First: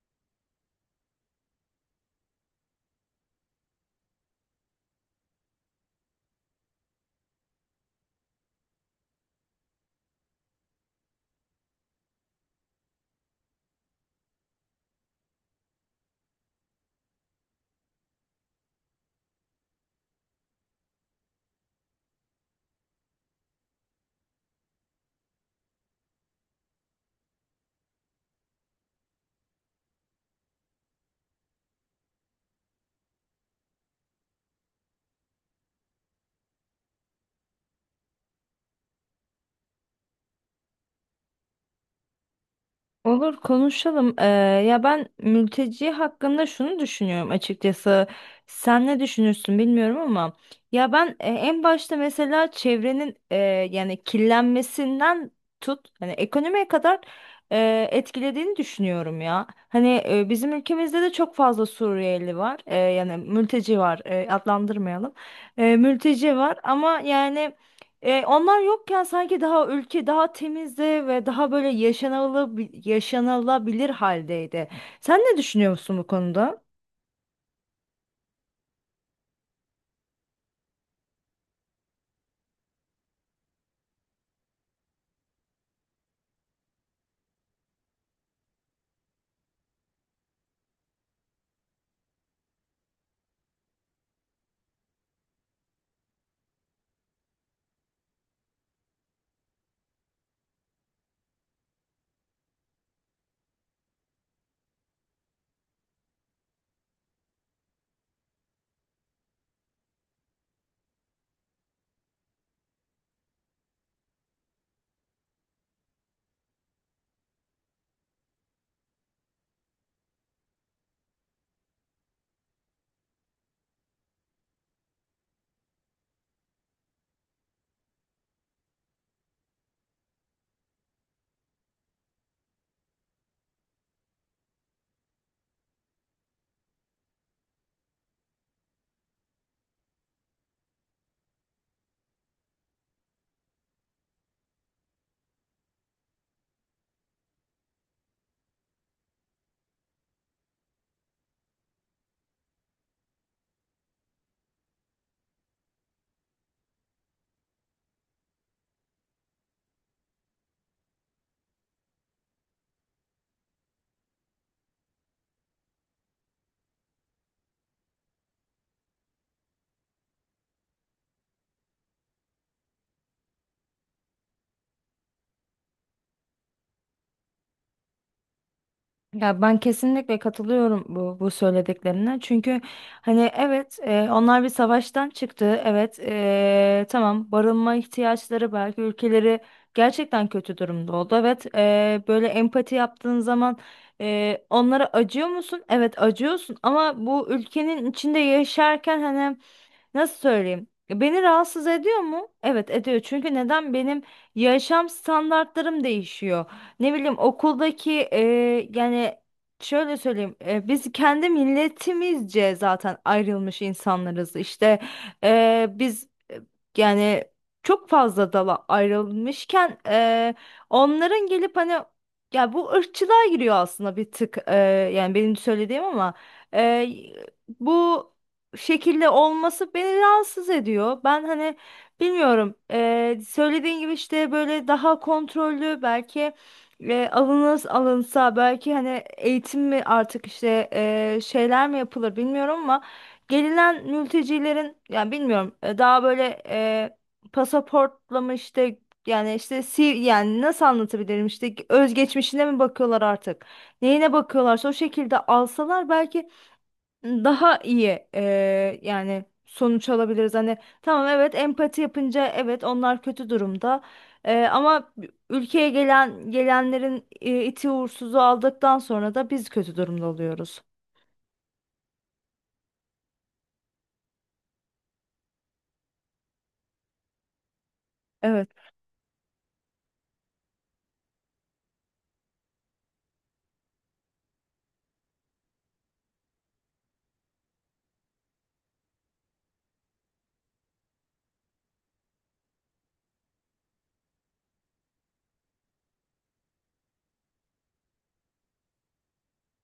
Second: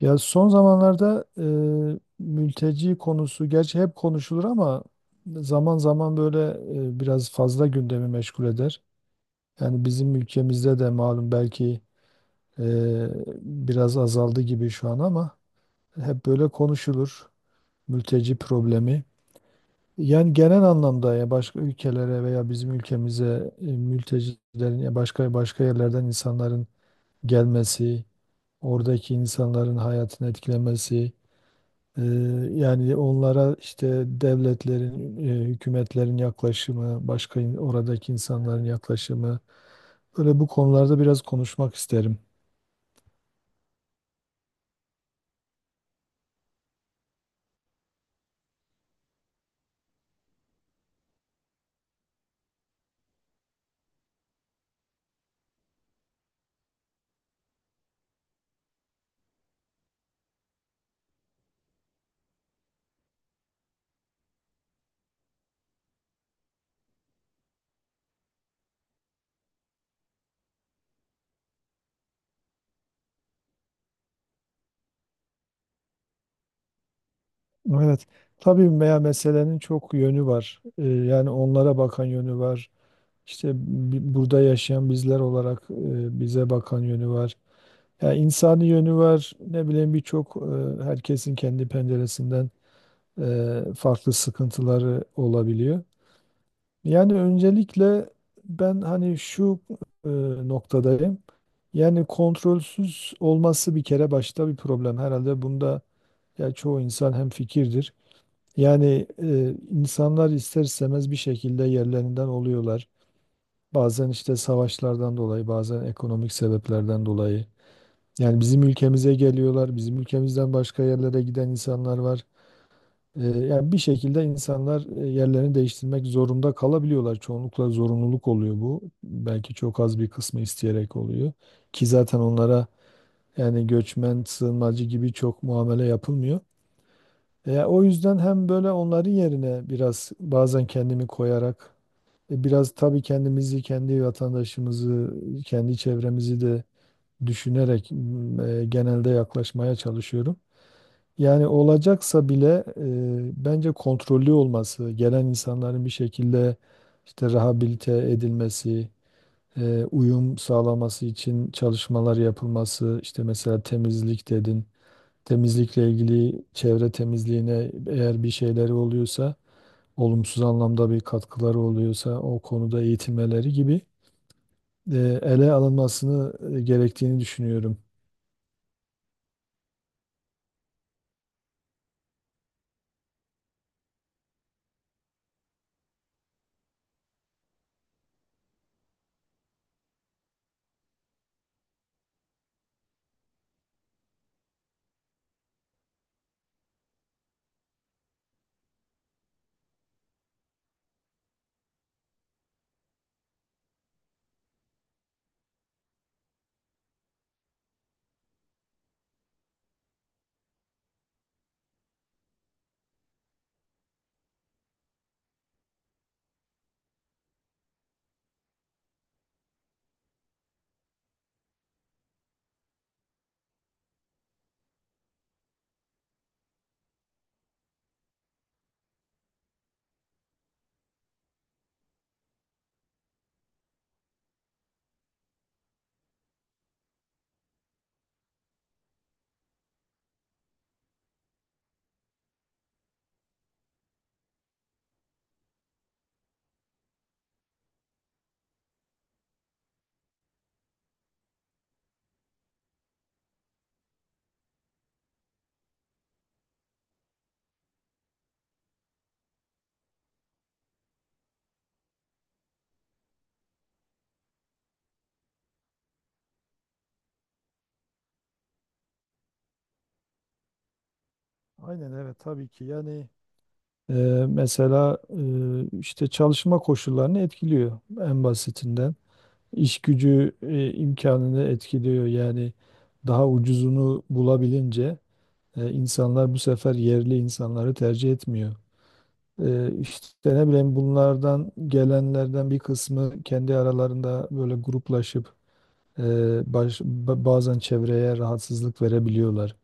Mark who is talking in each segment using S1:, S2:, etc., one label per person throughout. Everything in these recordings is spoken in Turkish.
S1: Ya son zamanlarda mülteci konusu gerçi hep konuşulur ama zaman zaman böyle biraz fazla gündemi meşgul eder. Yani bizim ülkemizde de malum belki e, biraz azaldı gibi şu an ama hep böyle konuşulur mülteci problemi. Yani genel anlamda ya başka ülkelere veya bizim ülkemize mültecilerin ya başka başka yerlerden insanların gelmesi, oradaki insanların hayatını etkilemesi. Ee, Yani onlara işte devletlerin, hükümetlerin yaklaşımı, oradaki insanların yaklaşımı, böyle bu konularda biraz konuşmak isterim.
S2: Olur konuşalım. Ya ben mülteci hakkında şunu düşünüyorum açıkçası. Sen ne düşünürsün bilmiyorum ama ya ben en başta mesela çevrenin yani kirlenmesinden tut hani ekonomiye kadar etkilediğini düşünüyorum ya. Hani bizim ülkemizde de çok fazla Suriyeli var. E, yani mülteci var. E, adlandırmayalım. Mülteci var ama yani onlar yokken sanki daha ülke daha temizdi ve daha böyle yaşanılabilir haldeydi. Sen ne düşünüyorsun bu konuda?
S1: Evet, tabii veya meselenin çok yönü var. Yani onlara bakan yönü var. İşte burada yaşayan bizler olarak bize bakan yönü var. Yani insani yönü var. Ne bileyim birçok herkesin kendi penceresinden. Farklı sıkıntıları olabiliyor. Yani öncelikle ben hani şu e, noktadayım. Yani kontrolsüz olması bir kere başta bir problem. Herhalde bunda ya çoğu insan hem fikirdir. Yani insanlar ister istemez bir şekilde yerlerinden oluyorlar. Bazen işte savaşlardan dolayı, bazen ekonomik sebeplerden dolayı. Yani bizim ülkemize geliyorlar, bizim ülkemizden başka yerlere giden insanlar var. Yani bir şekilde insanlar yerlerini değiştirmek zorunda kalabiliyorlar. Çoğunlukla zorunluluk oluyor bu. Belki çok az bir kısmı isteyerek oluyor. Ki zaten onlara yani göçmen, sığınmacı gibi çok muamele yapılmıyor. O yüzden hem böyle onların yerine biraz bazen kendimi koyarak biraz tabii kendimizi, kendi vatandaşımızı, kendi çevremizi de düşünerek genelde yaklaşmaya çalışıyorum. Yani olacaksa bile bence kontrollü olması, gelen insanların bir şekilde işte rehabilite edilmesi, uyum sağlaması için çalışmalar yapılması, işte mesela temizlik dedin, temizlikle ilgili çevre temizliğine eğer bir şeyleri oluyorsa, olumsuz anlamda bir katkıları oluyorsa o konuda eğitimleri gibi ele alınmasını gerektiğini düşünüyorum.
S2: Ya ben kesinlikle katılıyorum bu söylediklerine. Çünkü hani evet, onlar bir savaştan çıktı. Evet, tamam, barınma ihtiyaçları belki ülkeleri gerçekten kötü durumda oldu. Evet, böyle empati yaptığın zaman onlara acıyor musun? Evet, acıyorsun ama bu ülkenin içinde yaşarken hani nasıl söyleyeyim? Beni rahatsız ediyor mu? Evet, ediyor. Çünkü neden benim yaşam standartlarım değişiyor, ne bileyim okuldaki yani şöyle söyleyeyim, biz kendi milletimizce zaten ayrılmış insanlarız işte, biz yani çok fazla dala ayrılmışken onların gelip hani, ya bu ırkçılığa giriyor aslında bir tık, yani benim söylediğim ama e, bu şekilde olması beni rahatsız ediyor, ben hani bilmiyorum. Söylediğin gibi işte böyle daha kontrollü belki ve alınsa belki hani eğitim mi artık işte, şeyler mi yapılır bilmiyorum ama gelinen mültecilerin, yani bilmiyorum, daha böyle pasaportla mı işte, yani işte si yani nasıl anlatabilirim, işte özgeçmişine mi bakıyorlar artık, neyine bakıyorlarsa o şekilde alsalar belki daha iyi yani sonuç alabiliriz. Hani tamam, evet, empati yapınca evet, onlar kötü durumda. Ama ülkeye gelenlerin iti uğursuzu aldıktan sonra da biz kötü durumda oluyoruz.
S1: Aynen evet tabii ki yani. Ee, Mesela işte çalışma koşullarını etkiliyor en
S2: Evet.
S1: basitinden. İş gücü imkanını etkiliyor. Yani daha ucuzunu bulabilince insanlar bu sefer yerli insanları tercih etmiyor. İşte ne bileyim bunlardan gelenlerden bir kısmı kendi aralarında böyle gruplaşıp e, bazen çevreye rahatsızlık verebiliyorlar.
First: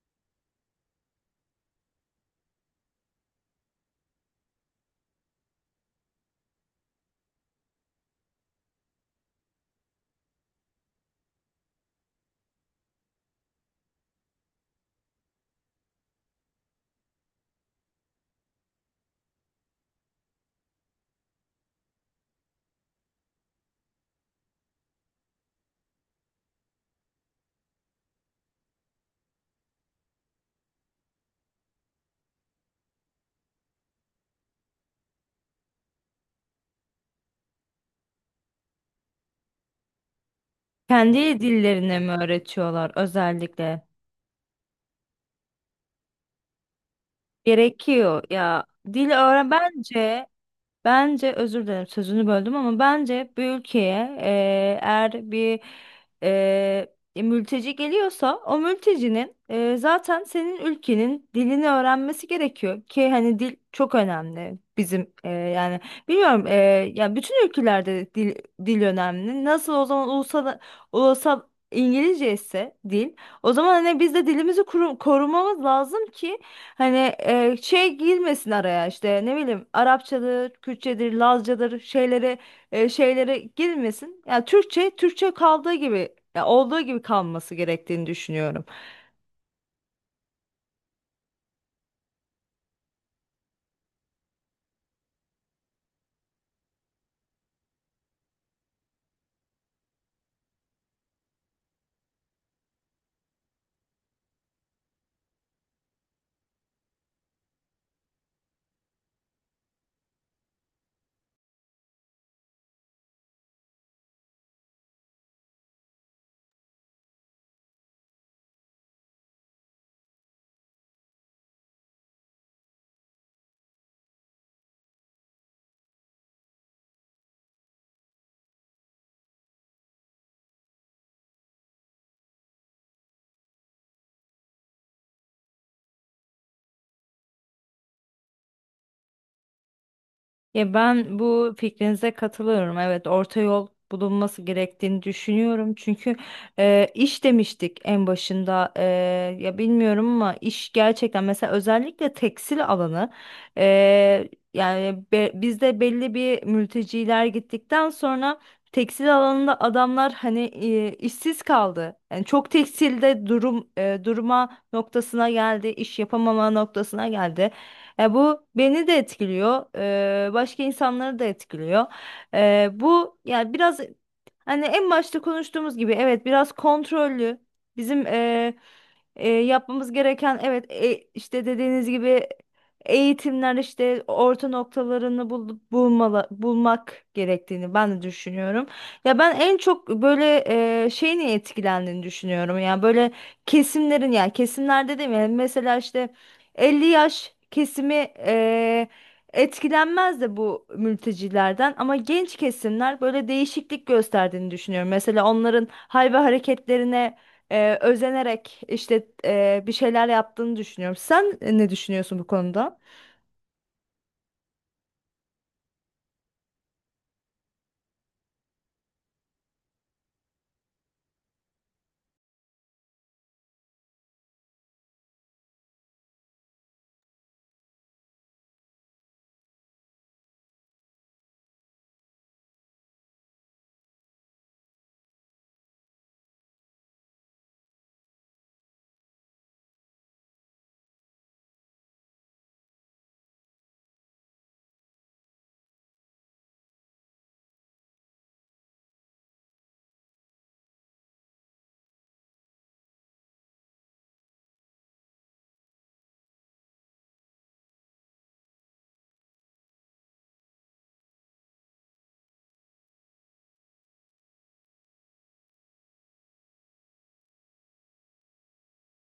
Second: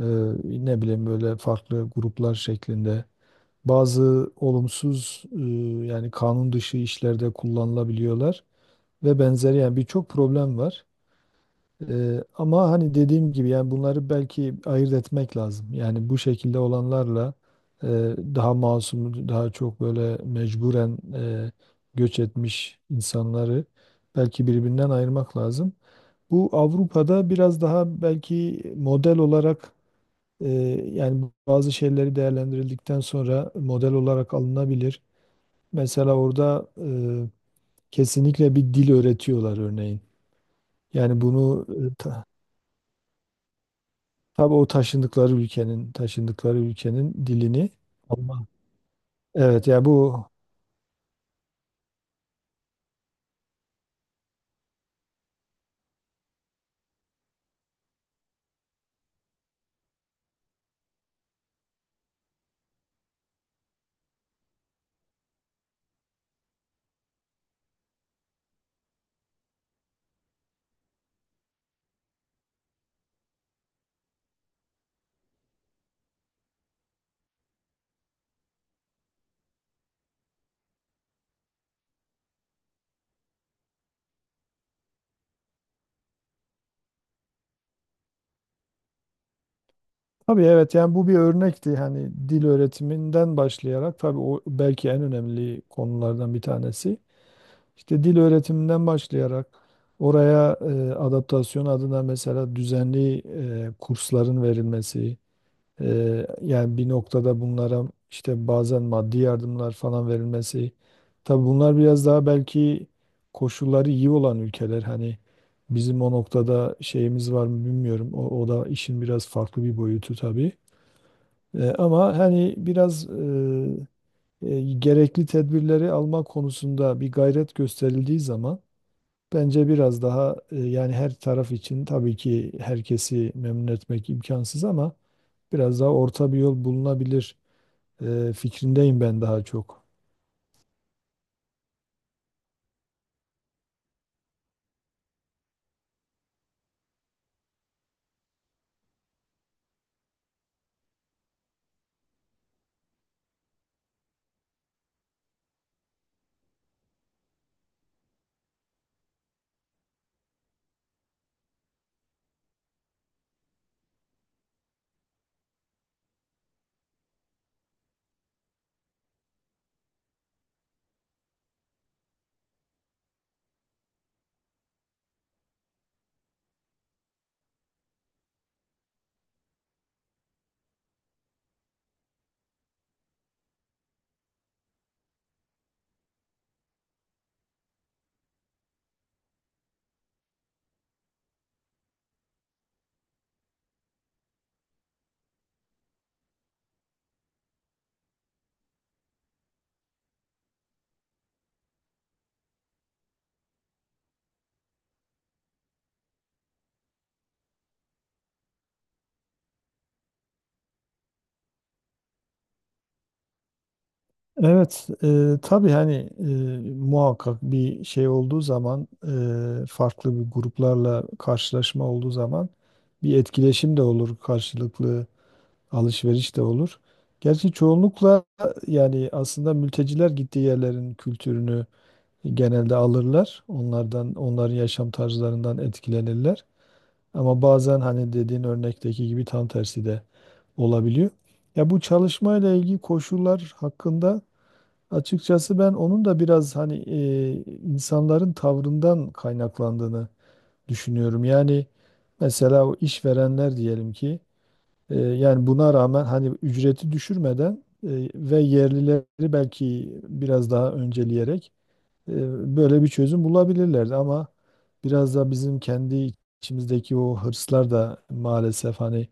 S1: Ee, Ne bileyim böyle farklı gruplar şeklinde bazı olumsuz yani kanun dışı işlerde kullanılabiliyorlar ve benzeri yani birçok problem var. Ama hani dediğim gibi yani bunları belki ayırt etmek lazım. Yani bu şekilde olanlarla e, daha masum, daha çok böyle mecburen göç etmiş insanları belki birbirinden ayırmak lazım. Bu Avrupa'da biraz daha belki model olarak e, yani bazı şeyleri değerlendirildikten sonra model olarak alınabilir. Mesela orada kesinlikle bir dil öğretiyorlar örneğin. Yani
S2: Kendi
S1: bunu
S2: dillerini mi öğretiyorlar özellikle?
S1: tabii o taşındıkları ülkenin dilini.
S2: Gerekiyor
S1: Alman.
S2: ya. Dil öğren
S1: Evet ya bu
S2: bence. Bence, özür dilerim sözünü böldüm, ama bence bir ülkeye eğer bir eee, mülteci geliyorsa, o mültecinin zaten senin ülkenin dilini öğrenmesi gerekiyor ki, hani dil çok önemli bizim. Yani bilmiyorum, ya bütün ülkelerde dil önemli. Nasıl o zaman ulusal İngilizce ise dil, o zaman hani biz de dilimizi korumamız lazım ki hani şey girmesin araya, işte ne bileyim Arapçadır, Kürtçedir, Lazcadır şeylere, şeylere girmesin. Yani Türkçe kaldığı gibi, ya olduğu gibi kalması gerektiğini düşünüyorum.
S1: tabii evet yani bu bir örnekti. Hani dil öğretiminden başlayarak tabii o belki en önemli konulardan bir tanesi. İşte dil öğretiminden başlayarak oraya adaptasyon adına mesela düzenli kursların verilmesi. Yani bir noktada bunlara işte bazen maddi yardımlar falan verilmesi. Tabii bunlar biraz daha belki koşulları iyi olan ülkeler. Hani bizim o noktada şeyimiz var mı bilmiyorum. O da işin biraz farklı bir boyutu tabii. Ama hani biraz gerekli tedbirleri alma konusunda bir gayret gösterildiği zaman bence biraz daha yani her taraf için tabii ki herkesi memnun etmek imkansız ama biraz daha orta bir yol bulunabilir fikrindeyim ben daha çok.
S2: Ya ben bu fikrinize katılıyorum. Evet, orta yol bulunması gerektiğini düşünüyorum. Çünkü iş demiştik en başında. Ya bilmiyorum ama iş gerçekten, mesela özellikle tekstil alanı, e, yani bizde belli bir, mülteciler gittikten sonra tekstil alanında adamlar hani işsiz kaldı. Yani çok tekstilde durum, durma noktasına geldi, iş yapamama noktasına geldi. E, bu beni de etkiliyor, başka insanları da etkiliyor. Bu yani biraz, hani en başta konuştuğumuz gibi evet, biraz kontrollü. Bizim yapmamız gereken, evet, işte dediğiniz gibi eğitimler, işte orta noktalarını bulmalı, bulmak gerektiğini ben de düşünüyorum. Ya ben en çok böyle şeyin etkilendiğini düşünüyorum. Yani böyle kesimlerin, yani kesimlerde değil mi? Mesela işte 50 yaş kesimi etkilenmez de bu mültecilerden, ama genç kesimler böyle değişiklik gösterdiğini düşünüyorum. Mesela onların hal ve hareketlerine özenerek işte bir şeyler yaptığını düşünüyorum. Sen ne düşünüyorsun bu konuda?
S1: Evet, tabii hani muhakkak bir şey olduğu zaman, farklı bir gruplarla karşılaşma olduğu zaman bir etkileşim de olur, karşılıklı alışveriş de olur. Gerçi çoğunlukla yani aslında mülteciler gittiği yerlerin kültürünü genelde alırlar. Onlardan, onların yaşam tarzlarından etkilenirler. Ama bazen hani dediğin örnekteki gibi tam tersi de olabiliyor. Ya bu çalışmayla ilgili koşullar hakkında açıkçası ben onun da biraz hani insanların tavrından kaynaklandığını düşünüyorum. Yani mesela o işverenler diyelim ki yani buna rağmen hani ücreti düşürmeden e, ve yerlileri belki biraz daha önceleyerek e, böyle bir çözüm bulabilirlerdi ama biraz da bizim kendi içimizdeki o hırslar da maalesef hani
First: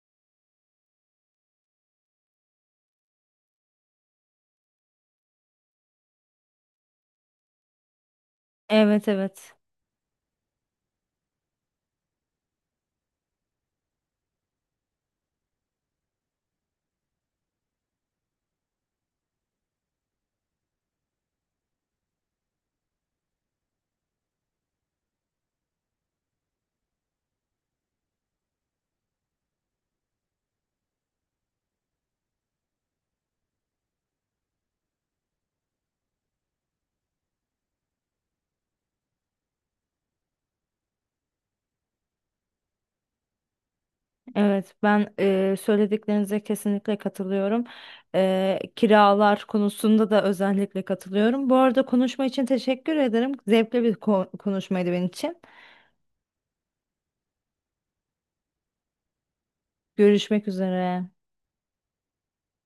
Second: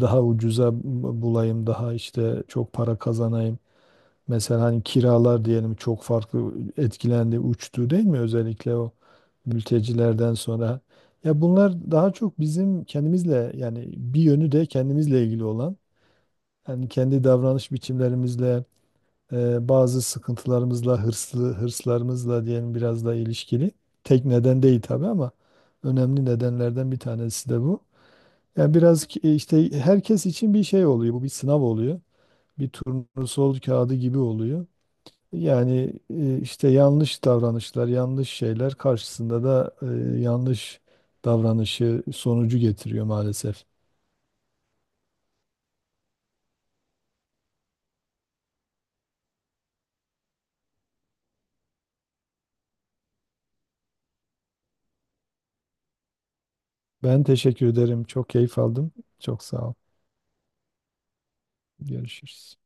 S1: daha ucuza bulayım, daha işte çok para kazanayım. Mesela hani kiralar diyelim çok farklı etkilendi, uçtu değil mi? Özellikle o
S2: Evet, evet.
S1: mültecilerden sonra. Ya bunlar daha çok bizim kendimizle yani bir yönü de kendimizle ilgili olan. Yani kendi davranış biçimlerimizle bazı sıkıntılarımızla, hırslarımızla diyelim biraz da ilişkili. Tek neden değil tabii ama önemli nedenlerden bir tanesi de bu. Yani biraz işte herkes için bir şey oluyor. Bu bir sınav oluyor. Bir turnusol kağıdı gibi oluyor. Yani işte yanlış davranışlar, yanlış şeyler karşısında da yanlış davranışı sonucu getiriyor maalesef.
S2: Evet, ben söylediklerinize kesinlikle katılıyorum. E, kiralar konusunda da özellikle katılıyorum. Bu arada konuşma için teşekkür ederim. Zevkli bir konuşmaydı benim için.
S1: Ben teşekkür ederim. Çok keyif aldım. Çok sağ ol.
S2: Görüşmek üzere.
S1: Görüşürüz.